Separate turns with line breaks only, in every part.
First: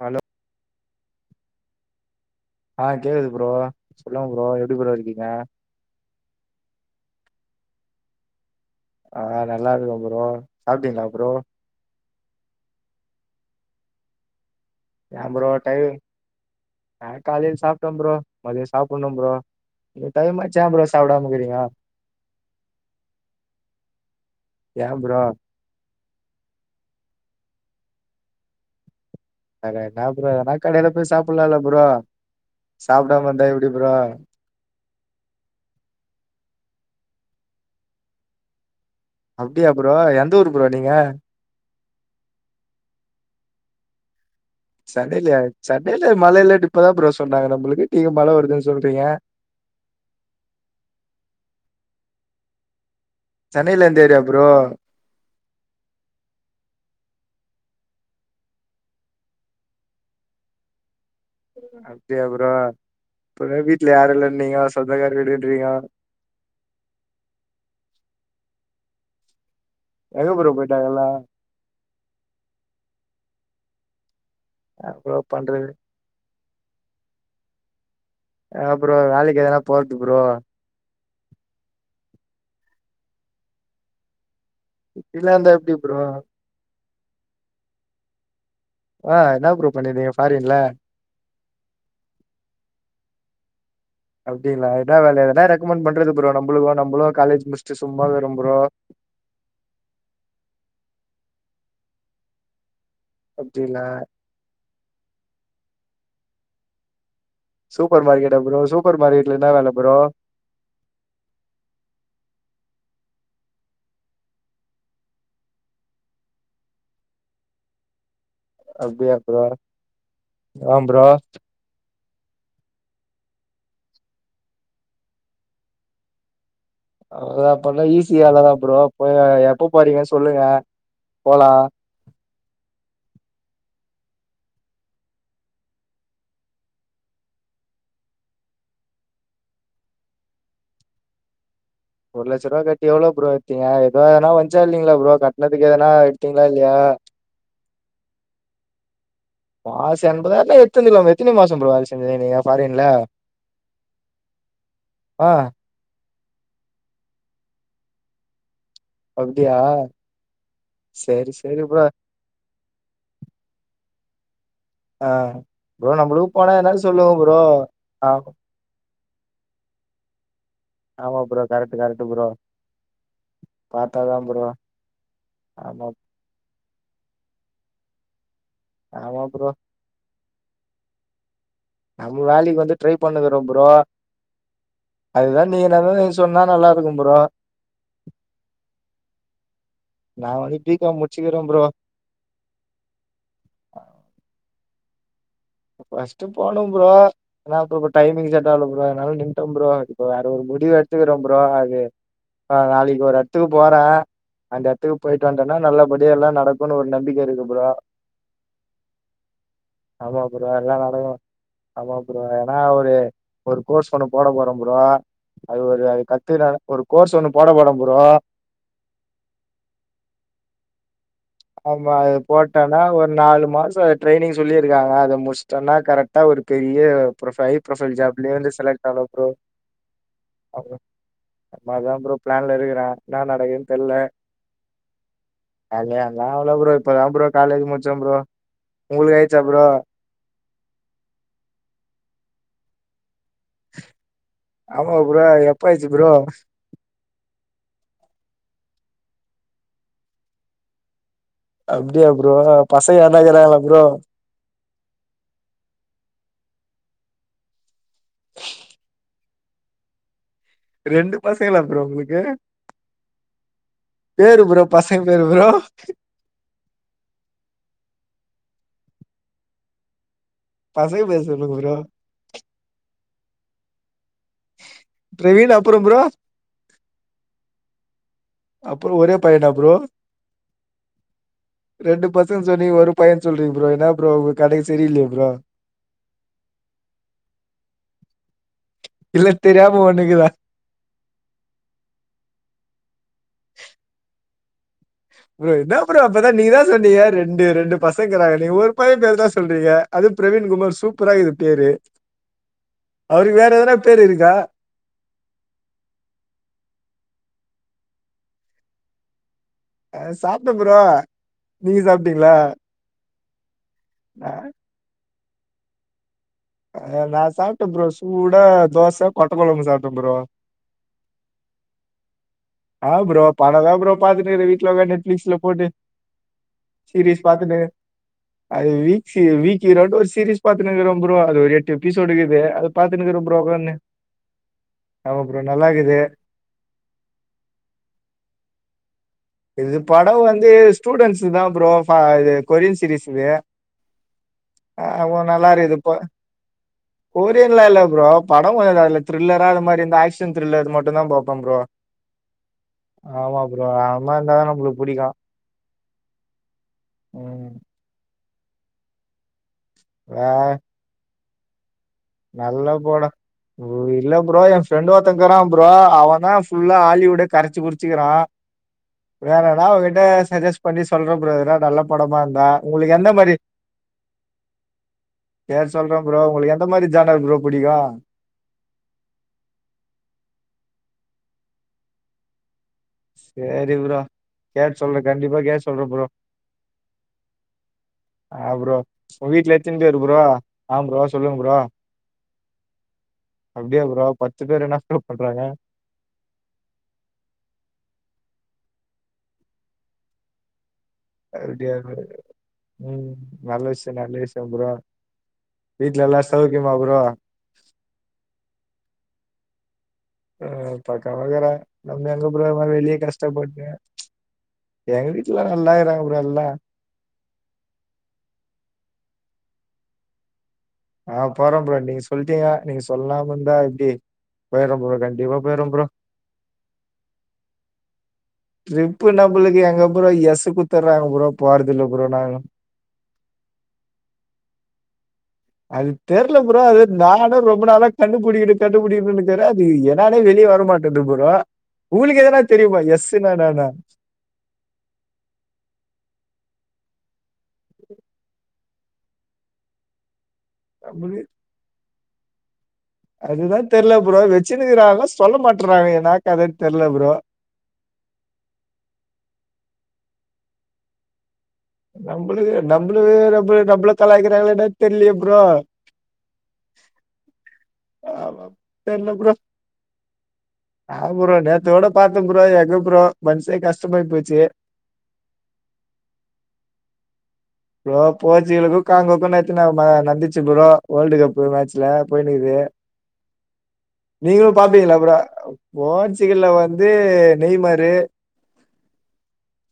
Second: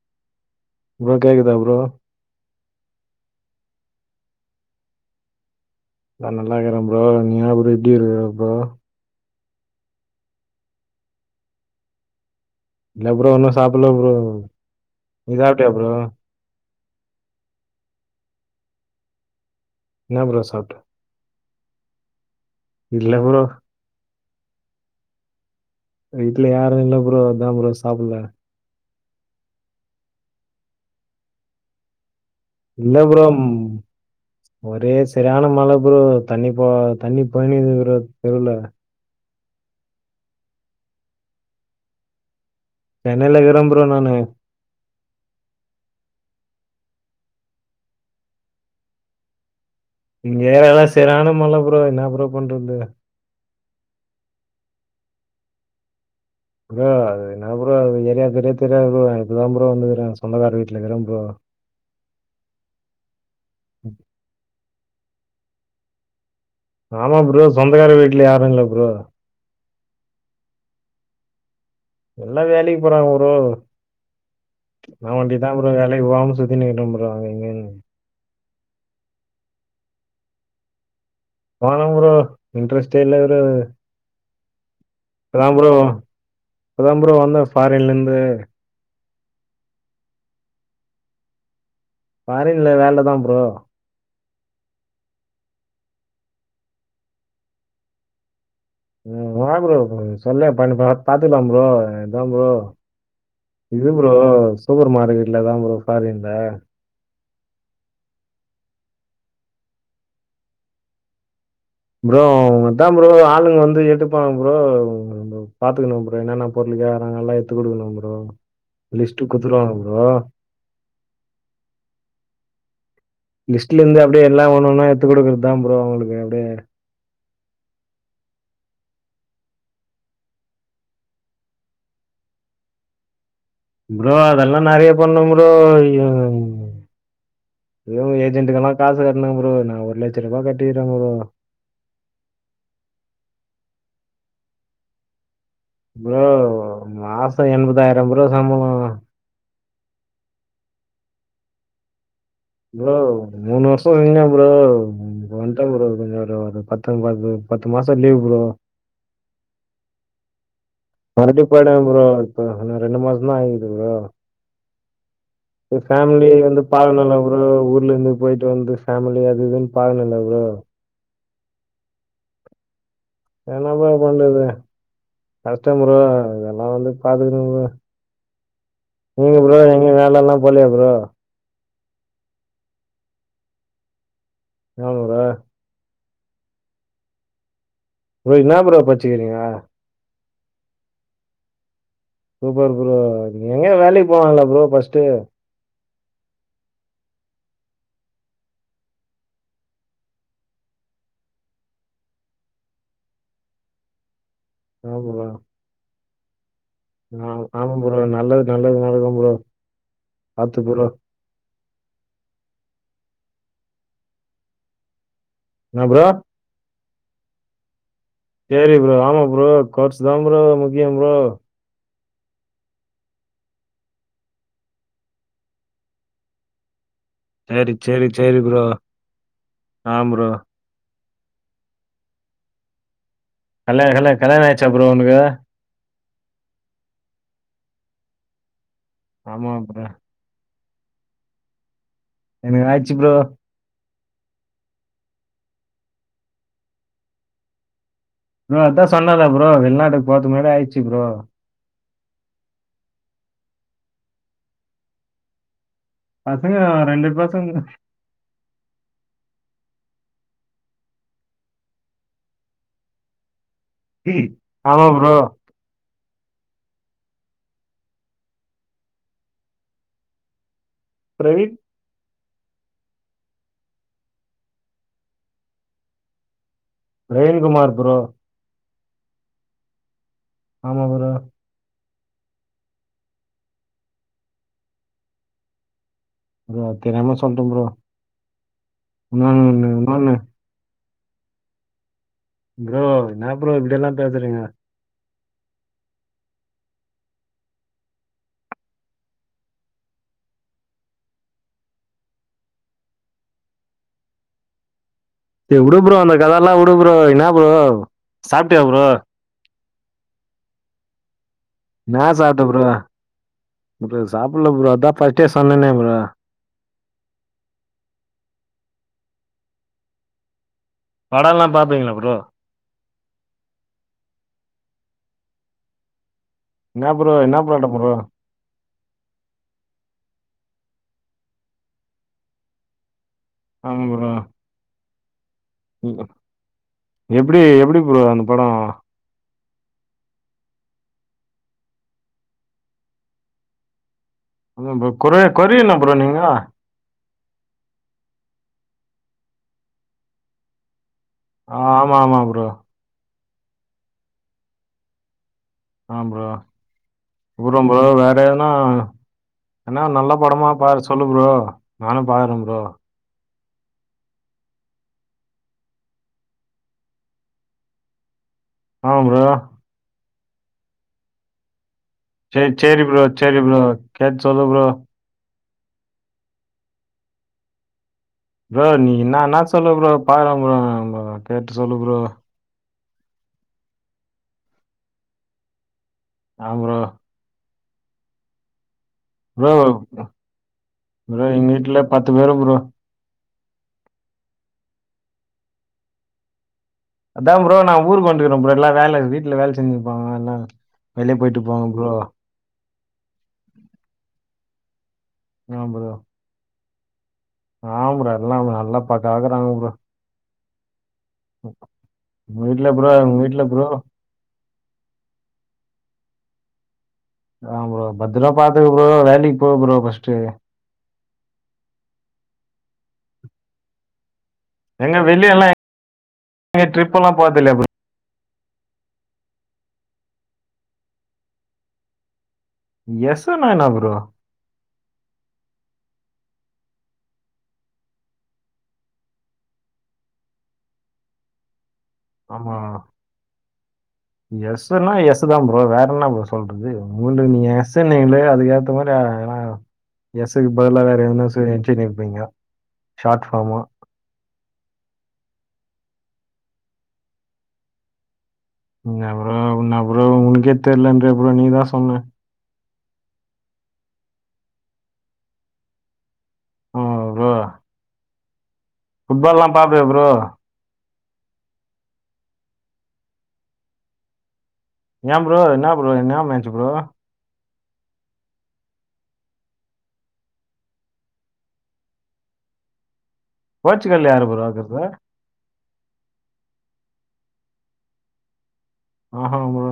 Hello
bro கேக்குதா bro
ஆ கேக்குது ஃப்ரோ சொல்லுங்க ஃப்ரோ எப்டி ஃப்ரோ இருக்கீங்க
நான் நல்லாகிறே ஃப்ரோ நீங் எப்டி இருகுர ஃப்ரோ
ஆ நல்லாருக்க ப்ரோ சாப்ட்டீங்ளா ப்ரோ
இல்ல ப்ரோ உன்னு சாப்புல்ல ப்ரோ
எ
நீ
ப்ரோ
சாப்ட்டியா
டைம் நா காலில் சாப்ட ப்ரோ மதியோ சாப்புணு ப்ரோ இந்த
என்ன
டைம்மாச்சா
சாப்ட்ட
ப்ரோ சாப்டாமக்கிறிங்க
இல்ல ப்ரோ
எ ப்ரோ
வீட்ல யாரு இல்ல ப்ரோ அதா ப்ரோ சாப்புல்ல
அட என்னா ப்ரோ எதனா கடையில போய் சாப்புல்லா இல்ல ப்ரோ
இல்ல ப்ரோ
சாப்டாம
ம்
இருந்தா எப்டி ப்ரோ
ஒரே செரியான மழ ப்ரோ தண்ணி போ தண்ணி போயினுகிது ப்ரோ தெருவுல
அப்டியா ப்ரோ எந்த ஊரு ப்ரோ நீங்க
சென்னைலகிர ப்ரோ நானு
சென்னையில சென்னையில மழ இல்லன் இப்பதா ப்ரோ சொன்னாங்க நம்புளுக்கு நீங்க மழ வருதுன் சொல்றீங்க
இங்க ஏரியால்லா செர்யான மழ ப்ரோ என்ன ப்ரோ பண்றது
சென்னையில எந்த ஏரியா ப்ரோ
ப்ரோ அது என்னா ப்ரோ அது ஏரியா பேரே தெரியாது ப்ரோ நா இப்ப தா ப்ரோ வந்துக்கிற சொந்தக்காரு வீட்லக்கிற ப்ரோ
அப்டியா ப்ரோ அப்பவே வீட்ல யாரு இல்லன்னீங்க சொந்தக்கார வீடுன் றீங்க
ஆமா ப்ரோ சொந்தக்காரு வீட்ல யாரு இல்ல ப்ரோ
எங்க ப்ரோ போய்ட்டாங்கெல்லா
எல்லா வேலைக்கு போறாங்க ப்ரோ நா
ப்ரோ
வொண்டிதா
பண்றது
ப்ரோ வேலைக்கு போவாம சுத் தின்னுகிட்ட ப்ரோ அங்க இங்கனு
அ ப்ரோ வேலைக்கு எதுனா போறத்து ப்ரோ
போனு ப்ரோ இன்ட்ரெஸ்ட்டே இல்ல ப்ரோ
இப்டில்லாந்தா எப்டி ப்ரோ
இப்பதா ப்ரோ வந்த ஃபாரின்லந்து
ஆ என்ன ப்ரோ பண்ணிருந்தீங்க ஃபாரின்ல
ஃபாரின்ல வேலதா ப்ரோ
அப்டிங்ளா என்னா வேல ஏதுனா ரெக்கமண் பண்றது ப்ரோ நம்புளுக்கு நம்புளு காலேஜ் முச்ட்டு சும்மாக்கிரோ ப்ரோ
ம் வா ப்ரோ சொல்லே பண்ணு பா பாத்துக்லா ப்ரோ இதா ப்ரோ
அப்டிங்களா
இது ப்ரோ சூப்பர் மார்க்கெட்ல தா ப்ரோ ஃபாரின்ல
சுப்பர் மாகெட்டா ப்ரோ சுப்பர் மார்கெட்ல இன்னா வேல ப்ரோ
ப்ரோ அத்தா ப்ரோ ஆளுங்க வந்து எடுப்பாங்க ப்ரோ‌ நம்ப பாத்துக்குனு ப்ரோ என்னென பொருளு வியாரங்கல்லா எத்து குடுக்கனு ப்ரோ
அப்டியா
லிஸ்ட்
ப்ரோ
குத்துருவாங்க ப்ரோ
ஆ ப்ரோ
லிஸ்ட்லந்து அப்டியே எல்லா ஒன்னொன்னா எத்துக் குடுக்கறதா ப்ரோ அவுங்களுக்கு அப்டியே
அதா அப்பன்னா ஈஸி வேலதா ப்ரோ உப்பயே எப்ப போறீங்க சொல்லுங்க போலா
ப்ரோ அதெல்லா நெறைய பண்ணு ப்ரோ ஐயோ யோ ஏஜென்ட்க்கெல்லா காசு கட்னு ப்ரோ நா ஒரு லட்சரூவா கட்டிகிற ப்ரோ
ஒரு லட்சரூவா கட்டி எவ்ளோ ப்ரோ எத்தீங்க எதோனா வஞ்ச்சா இல்லீங்ளா ப்ரோ கட் னதுக்கு எதனா
ப்ரோ
எடுதீங்ளா இல்லையா
மாசம் ப்ரோ சம்பளம்.
மாச என்பதாயிரால்லா எத்துந்துக்லாமே எத்தினி மாசோ ப்ரோ வேல செஞ்சதே நீங்க ஃபாரின்ல
ப்ரோ மூணு வருஷோ இருந்தே ப்ரோ இப்ப
ஆ
வன்டே ப்ரோ கொஞ்ச வொர்க் ஒரு பத்தொம்பது பத்து மாசோ லீவ் ப்ரோ
அப்டியா சரி சரி
வருத்தப்படாத ப்ரோ இப்போ ரெண்டு மாச தா ஆயிக்கிது ப்ரோ
ஆ ப்ரோ நம்மளுக்கு
ஃபேமிலி
போனா
வந்து
எதுனா சொல்லுங்க
பாக்கணுல்ல ப்ரோ ஊர்ல
ஆ
இருந்து போய்ட்டு வந்து ஃபேமிலி அது இதுன் பாக்கனுல்ல
ஆமா ப்ரோ கரெட் கரெட்டு ப்ரோ
என்ன ப்ரோ
பாத்தாதா
பண்றது
ப்ரோ
கஷ்ட
ஆமா
ப்ரோ இதெல்லா வந்து பாத்துக்கணு நீங்க ப்ரோ எங்க வேல எல்லா போலியா ப்ரோ
நம்ம வேலைக்கு வந்து ட்ரை பண்ணு இருக்குற ப்ரோ
என்ன ப்ரோ?
அதுதா நீ எதது சொன்னா நல்லா இருக்கு ப்ரோ
ப்ரோ என்ன ப்ரோ படிச்சு இருக்கீங்க
நா வந்து இப்ப பிக் காம் முடிச்சிருக்கே ப்ரோ
சூப்பர் ப்ரோ எங்க வேலைக்கு போலாங்களல ப்ரோ ஃபர்ஸ்ட்
ஃபர்ஸ்ட் போனு ப்ரோ ஏனா அப் டைமிங் செட் ஆகல ப்ரோ அதனால நின்னுட்டே ப்ரோ இப்ப வேற முடிவ் வு எடுத்துக்கூற ப்ரோ அது ஆ நாளைக்கு ஒரு இடத்துக்கு போற அந்த இடத்துக்கு
ஆமா ப்ரோ.
போயிட்டு வந்துட்டனா நல்லபடிய எல்லா நடக்கு
ஆ ஆமா ப்ரோ நல்லது நல்லது நடக்கு ப்ரோ
ஆமா ப்ரோ எல்லா நடக்கு ஆமா ப்ரோ ஏன்னா ஒரு ஒரு கோர்ஸ் ஒண்ணு போட போற ப்ரோ அது ஒரு
என்ன
அது
ப்ரோ?
கத்து ஒரு கோர்ஸ் ஒண்ணு போட போற ப்ரோ
சரி ப்ரோ ஆமா ப்ரோ கோர்ஷ் தா ப்ரோ முக்கியம் ப்ரோ
அது போட்டன்னா ஒரு நாலு மாசம் ட்ரைனிங் சொல்லியிருக்காங்க அத முடிச்சிட்டன்னா கரெக்டா ஒரு பெரிய ப்ரொபைல் ஹை
சரி,
ப்ரொபைல்
சரி,
ஜாப்லே
சரி
வந்து
ப்ரோ.
செலக்ட் ஆகலா ப்ரோ
ஆமா ப்ரோ.
அதா ப்ரோ பிளான் ல இருக்கிற
கல்யா கல்யா கல்யாணம் ஆயிருச்சா ப்ரோ உங்களுக்கு
அவளா ப்ரோ இப்ப தான்ப்ரோ காலேஜ் முடிச்ச ப்ரோ உங்களுக்கு ஆயிச்சா ப்ரோ
எனக்கு ஆயிடுச்சு ப்ரோ
ஆமா ப்ரோ எப்ப ஆச்சு ப்ரோ
ந அதா சொன்னல ப்ரோ வெளிநாட்டுக்கு பொதுக்கு முன்னாடி ஆயிடுச்சு ப்ரோ
அப்படியா ப்ரோ பசங்க யார்னா இருக்காங்களா ப்ரோ
பசங்க ரெண்டு பசங்க
ரெண்டு பசங்களா ப்ரோ உங்களுக்கு பேரு ப்ரோ பசங்க பேரு ப்ரோ பசங்க பேர்
பிரவீன்,
சொல்லுங்க ப்ரோ பிரவீன் அப்புறம் ப்ரோ
பிரவீன் குமார் ப்ரோ
அப்புறம் ஒரே பையனா ப்ரோ
ஆமா ப்ரோ
ரெண்டு பசங்கன்னு சொன்னிங்க ஒரு பையன் சொல்றீங்க ப்ரோ என்ன ப்ரோ உங்க கதையே சரி இல்லையே ப்ரோ
ப்ரோ தெரியாம சொல்லட்ட ப்ரோ
இல்ல
இன்னொன்னு
தெரியாம
இன்னொன்னு
ஒண்ணுக்குதா
ப்ரோ என்ன ப்ரோ இப்படியெல்லா பேசுறீங்க
ப்ரோ என்ன ப்ரோ அப்பதா நீ தா சொன்னீங்க ரெண்டு ரெண்டு பசங்கிறாங்க நீ ஒரு பைய பெயர் தா சொல்றீங்க அது பிரவீன் குமார் சூப்பர ஆ ஈக்குது பேரு
[inaudible]
அவருக்கு வேற எதனா பேரு இருக்கா
விடு ப்ரோ அந்த கத எல்லா விடு ப்ரோ என்ன ப்ரோ சாப்பிட்டைய ப்ரோ
அ சாப்பிட்ட ப்ரோ நீங்க
நான்
சாப்ட்டீங்களா
சாப்பிட்டேன் ப்ரோ ப்ரோ
நா
சாப்பிடல ப்ரோ அதா ஃபர்ஸ்ட்டே சொன்னேனே ப்ரோ
அ நா சாப்பிட்ட ப்ரோ சூட தோச கொட்டக்குழம்பு சாப்பிட்ட ப்ரோ
படம் எல்லா பாப்பிங்களா ப்ரோ
அ ப்ரோ படம் தா பாத்துட்டு இருக்கே வீட்டுல உட்காந்து நெட்ஃபிளிக்சுல போட்டு
என்ன ப்ரோ
சீரீஸ்
என்ன
பாத்துனு
படம் ப்ரோ
அது வீக்ஸ் வீக் ஒரு சீரியஸ் பாத்துட்டு இருக்குற ப்ரோ அது எட்டு எபிசோடு இருக்குது அத பாத்துட்டு இருக்கே ப்ரோ உட்காந்து
ஆமாம் ப்ரோ
ஆமா ப்ரோ நல்லா இருக்குது
எப்டி எப்டி ப்ரோ அந்த படம்
இது படம் வந்து ஸ்டூடண்டட்ஸ் இததா ப்ரோ இது கொரியன் சீரியல் இது
அதான்
ஆ
ப்ரோ
வ
கொரி
நல்லா
கொரியனா
இருக்குதுப் போ
ப்ரோ நீங்கள்
கோரியன்லா இல்ல ப்ரோ பட ஆமாங்க அந்த அதுல திரில்லறா அது மாரி இந்த ஆக்ஷன் திரில்லர் அது மட்
ஆமா ஆமா ப்ரோ
ஆமா ப்ரோ அது மாரி இருந்தாதா நம்மளுக்கு புடிக்கு
ஆம் ப்ரோ
ம்.
அப்றோ ப்ரோ வேற எதுனா என்னா நல்ல
வே
படமா பாத்து சொல்லு ப்ரோ நானு பாக்றே ப்ரோ
நல்ல படம். இல்ல ப்ரோ ஏ ஃப்ரெண்ட் ஒருத்தேக்றா ப்ரோ அவே தா ஃபுல்லா ஆலிவுட்டே கரச்சி குடிச்சிக்கிறா
ஆமாம் ப்ரோ
வேறன்னா அவங்கிட்ட சஜஸ்ட் பண்ணி சொல்றே ப்ரோ எதுனா நல்ல படமா இருந்தா.
செரி செரி
உங்களுக்கு
ப்ரோ
எந்த மாரி
செரி ப்ரோ கேட்டு சொல்லு ப்ரோ
சேரி சொல்றே ப்ரோ உங்களுக்கு எந்த மாரி ஜானல் ப்ரோ புடிக்கு
ப்ரோ நீ என்ன வேணா சொல்லு ப்ரோ பாக்கலா ப்ரோ கேட்டு சொல்லு ப்ரோ
சேரி ப்ரோ கேட்டு சொல்றே கண்டிப்பா கேட்டு சொல்றே ப்ரோ
ஆ ப்ரோ
ஆ ப்ரோ உ
ப்ரோ
வீட்ல எத்தினி பேரு ப்ரோ ஆ ப்ரோ சொல்லுங்க
எங்க
ப்ரோ
வீட்ல பத்து பேரு ப்ரோ
அப்டியா ப்ரோ பத்து பேர் என்ன ப்ரோ பண்றாங்க
அதா ப்ரோ நா ஊருக்கு வன்ட்டுக்குறே ப்ரோ எல்லா வேல வீட்ல வேல செஞ்சின்னுருப்பாங்க எல்லா
அப்டியா ம் நல்ல விஷயோ நல்ல விஷயோ ப்ரோ வீட்ல எல்லா சௌக்கியமா ப்ரோ
ஆமா ப்ரோ எல்லா நல்லா பக்காவாக்குறாங்க ப்ரோ
ஆ பக்காவாக்குறாங்க நம்ம எங்க
உங்க
ப்ரோ இது
வீட்ல
மாரி வெளிய
உங்க வீட்ல ப்ரோ
கஷ்டப்பட்டு எங்க வீட்ல நல்லாக்குறாங்க ப்ரோ எல்லா
ஆ ப்ரோ பத்ரமா பாத்துக்கோ ப்ரோ வேலக்கி போ ப்ரோ ஃபர்ஸ்ட்டு
ஆ போறே ப்ரோ நீங்க சொல்ட்டீங்க நீங்க சொல்லாம இருந்தா எப்டி போய்றே
எங்க
ப்ரோ
வெளிய
கண்டிப்பா
எல்லாம்
போய்றே ப்ரோ
எங்க ட்ரிப் எல்லாம் போறது இல்லையா ப்ரோ
ட்ரிப்பு நம்மளுக்கு எங்க ப்ரோ எஸ் குத்துர்றாங்க ப்ரோ போறதில்ல ப்ரோ நாங்க
எஸ்ன்னா என்ன ப்ரோ
அது தெர்ல ப்ரோ அது நானே ரொம்ப நாள கண்டுபுடிக்கணு கண்டுபுடிக்கணுன்னுக்குறே அது என்னானே வெளிய இங்க வர மாட்டது ப்ரோ உங்களுக்கு எதனா
ஆமா
தெரியுமா எஸ்ஸுனா என்னானு
எஸ்ன்னா எஸ்ஸுதா ப்ரோ வேற என்ன ப்ரோ சொல்றது முண்டு நீங்க எஸுன்னீங்களே அதுக்கேத்த மாரி ஏனா எஸ்க்கு பதிலா வேற
நம்மளு
எதுனாச்சு நெனச்சின்னு இருப்பீங்க
அதுதா தெரில ப்ரோ வச்சின்னுக்கிறாங்க சொல்ல மாட்றாங்க எதுனா கத தெர்ல ப்ரோ
என்ன ப்ரோ உன்ன ப்ரோ உனக்கே தெர்லன்ற ப்ரோ நீதா
நம்பளயே நம்பளவே நம்ப நம்பள கலாய்க்கிறாங்களா என்னன்னு தெரிலயே ப்ரோ
ஆ ப்ரோ
ஆமா
ஃபுட் பால்லா பாப்பயா ப்ரோ
ஆம் ப்ரோ நேத்து கூட பாத்தே ப்ரோ எங்க ப்ரோ மன்சே கஷ்டமாயி போச்சி
ஏ ப்ரோ என்ன ப்ரோ என்ன மேட்டர் ப்ரோ
ப்ரோ போச்சிகளுக்கு காங்கோக்கு நேத்து நா ம நடந்திச்சி ப்ரோ வேல்டு கப் மேட்ச்சுல போய்ன்னுக்குது
போர்ச்சுகல் யாரு ப்ரோ
நீங்களு
ஆடுறது?
பாப்பீங்களா ப்ரோ போர்ச்சிக்கல்ல வந்து நெய்மரு
ஆஹா ப்ரோ.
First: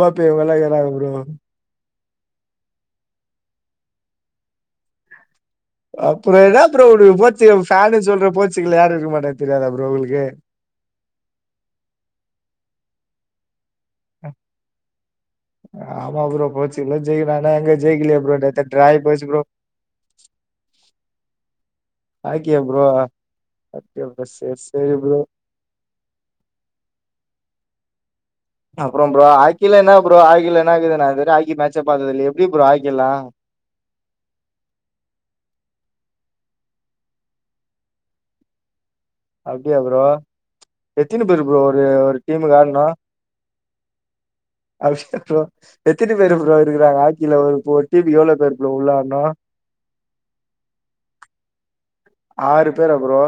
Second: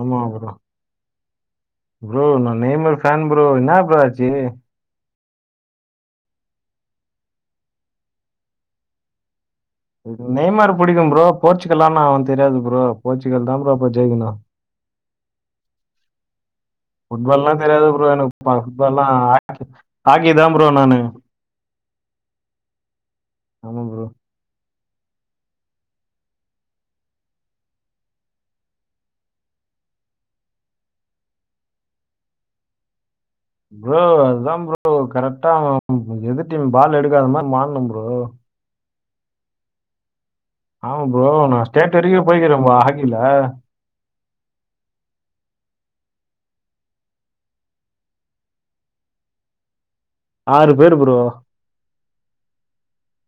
ஆமா ப்ரோ.
இவங்கெல்லா இக்கிறாங்க ப்ரோ
ப்ரோ நா நெய்மர் ஃபேன் ப்ரோ என்ன ப்ரோ ஆச்சி
அப்பறோ என்ன ப்ரோ உனக்கு போர்ச்சிக்கல் ஃபேன்னு சொல்ற போர்ச்சிக்கல யாரு இருக்க மாட்டா
நெய்மர் புடிக்கு ப்ரோ போர்ச்சுக்கல்லான்னு அவே வந்து தெரியாது ப்ரோ போர்ச்சுக்கல் தா ப்ரோ பஜெய்ங்கனா
ஆமா ப்ரோ போர்ச்சுகல்ல ஜெயிக்கணு ஆனா
ஃபுட்பால்லா
எங்க
தெரியாது ப்ரோ
ஜெயிக்கலையே
எனக்கு இப்ப
நேத்து டிராய்
இப்பெல்லா
போச்சு ப்ரோ
ஹாக் ஹாக்கி தா ப்ரோ என்னனு
[unintelligible] ப்ரோ
ஆமா ப்ரோ.
[unintelligible] சேரி ப்ரோ அப்புற ப்ரோ ஹாக்கில என்ன ப்ரோ ஹாக்கில என்ன இக்குது ஹாக்கி மேட்சே பாத்தது இல்ல எப்டி ப்ரோ ஹக்கி எல்லா
ப்ரோ அதுதான் ப்ரோ கரெக்டா எதுர் டீம் பால் எடுக்காத மாரி மாறணு ப்ரோ
அப்டியா ப்ரோ
ஆமா
எத்தினி
ப்ரோ
பேரு
நான்
ஒரு
ஸ்டேட் வரைக்கு
ஒரு டீமுக்கு
போய்கிறே ப்ரோ ஹாக்கில
அப்டிய ப்ரோ எத்தனை பேர் ப்ரோ இருக்கிறாங்க ஹாக்கில ஒரு டீம்கு எவ்ளோ பேர் உள்ள வரணு
ஆறு பேர் ப்ரோ
ஆறு பேர்ரா ப்ரோ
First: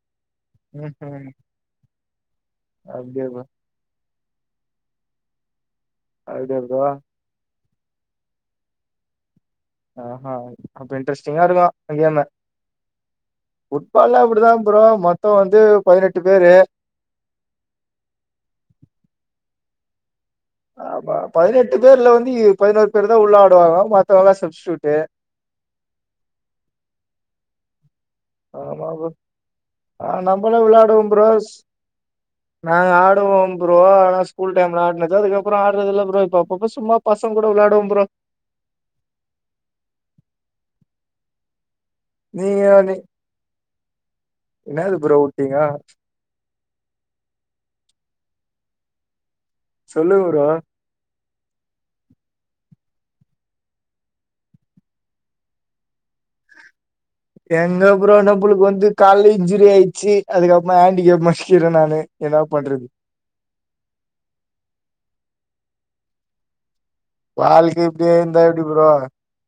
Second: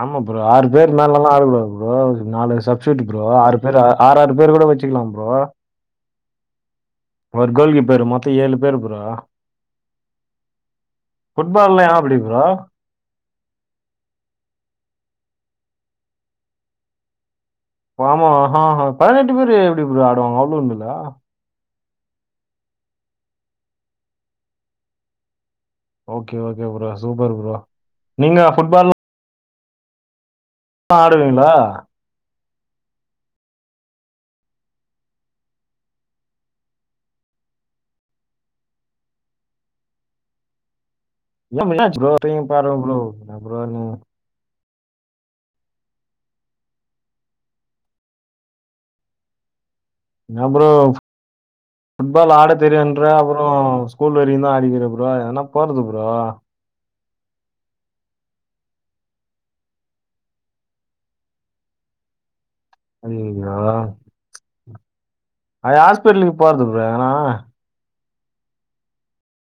ஆமா ப்ரோ ஆறு பேர் மேல
ம்ஹ்ம்.
எல்லா ஆடக்கூடாது ப்ரோ நாலு சப்ஸ்டியுப் ப்ரோ ஆறு பேர் ஆறு ஆறு பேர் கூட வச்சுக்கலா ப்ரோ
அப்டியா ப்ரோ
ஒரு கோல்கீப்பரு மொத்த ஏழு பேரு ப்ரோ
ஆஹ்ஹ அப்ப இன்ட்ரெஸ்டிங்கா இருக்கு
ஃபுட்பால்ல
அந்த
ஏன் அப்படி
கேம்மு
ப்ரோ
ஃபுட்பால்லா அப்டிதா ப்ரோ மொத்த வந்து பதினெட்டு பேரு
ஆமா ஆஹ்ஹ பதினெட்டு பேரு எப்டி ப்ரோ ஆடுவாங்க அவ்ளோண்டுல
னெட்டு பேர்ல வந்து பதினோரு பேர்தான் உள்ளாடுவாங்க மத்தவங்கா substitute
okay okay bro super bro நீங்க
ஆமா
ஃபுட்பால்லாம்
ப்ரோ ஆ நம்மளு விளையாடுவோ ப்ரோ
ஆடுவீங்களா
ஸ் நாங்க ஆடுவோ ப்ரோ ஆன ஸ்கூல் டைம்ல ஆடுனது அதுக்கப்புற ஆடுறது இல்லா ப்ரோ இப்பப்ப சும்மா பசங்க க கூட விளாடுவோ ப்ரோ
என்னம் என்னாச்சு ப்ரோ திரும்பி
நீங்க
பாருக
நீ
ப்ரோ என்ன ப்ரோ நீங்க
என்னது ப்ரோ உட்டீங்க சொல்லு ப்ரோ
ஃபுட்பால் ஆட தெரியுன்ற அப்புற ஸ்கூல் வரையு தா ஆடிக்கிற ப்ரோ என்னா போறது ப்ரோ
எங்க ப்ரோ நம்புளுக்கு வந்து கால்ல இன்சூரி ஆயிச்சு அதுக்கப்புற ஹேண்டிகேப் மாரிக்கிறே நானு என்னா பண்றது
அய்யயோ அ ஹாஸ்பிட்லுக்கு போறது ப்ரோ எங்கன
வாழ்க்கை இப்டியே இருந்தா எப்டி ப்ரோ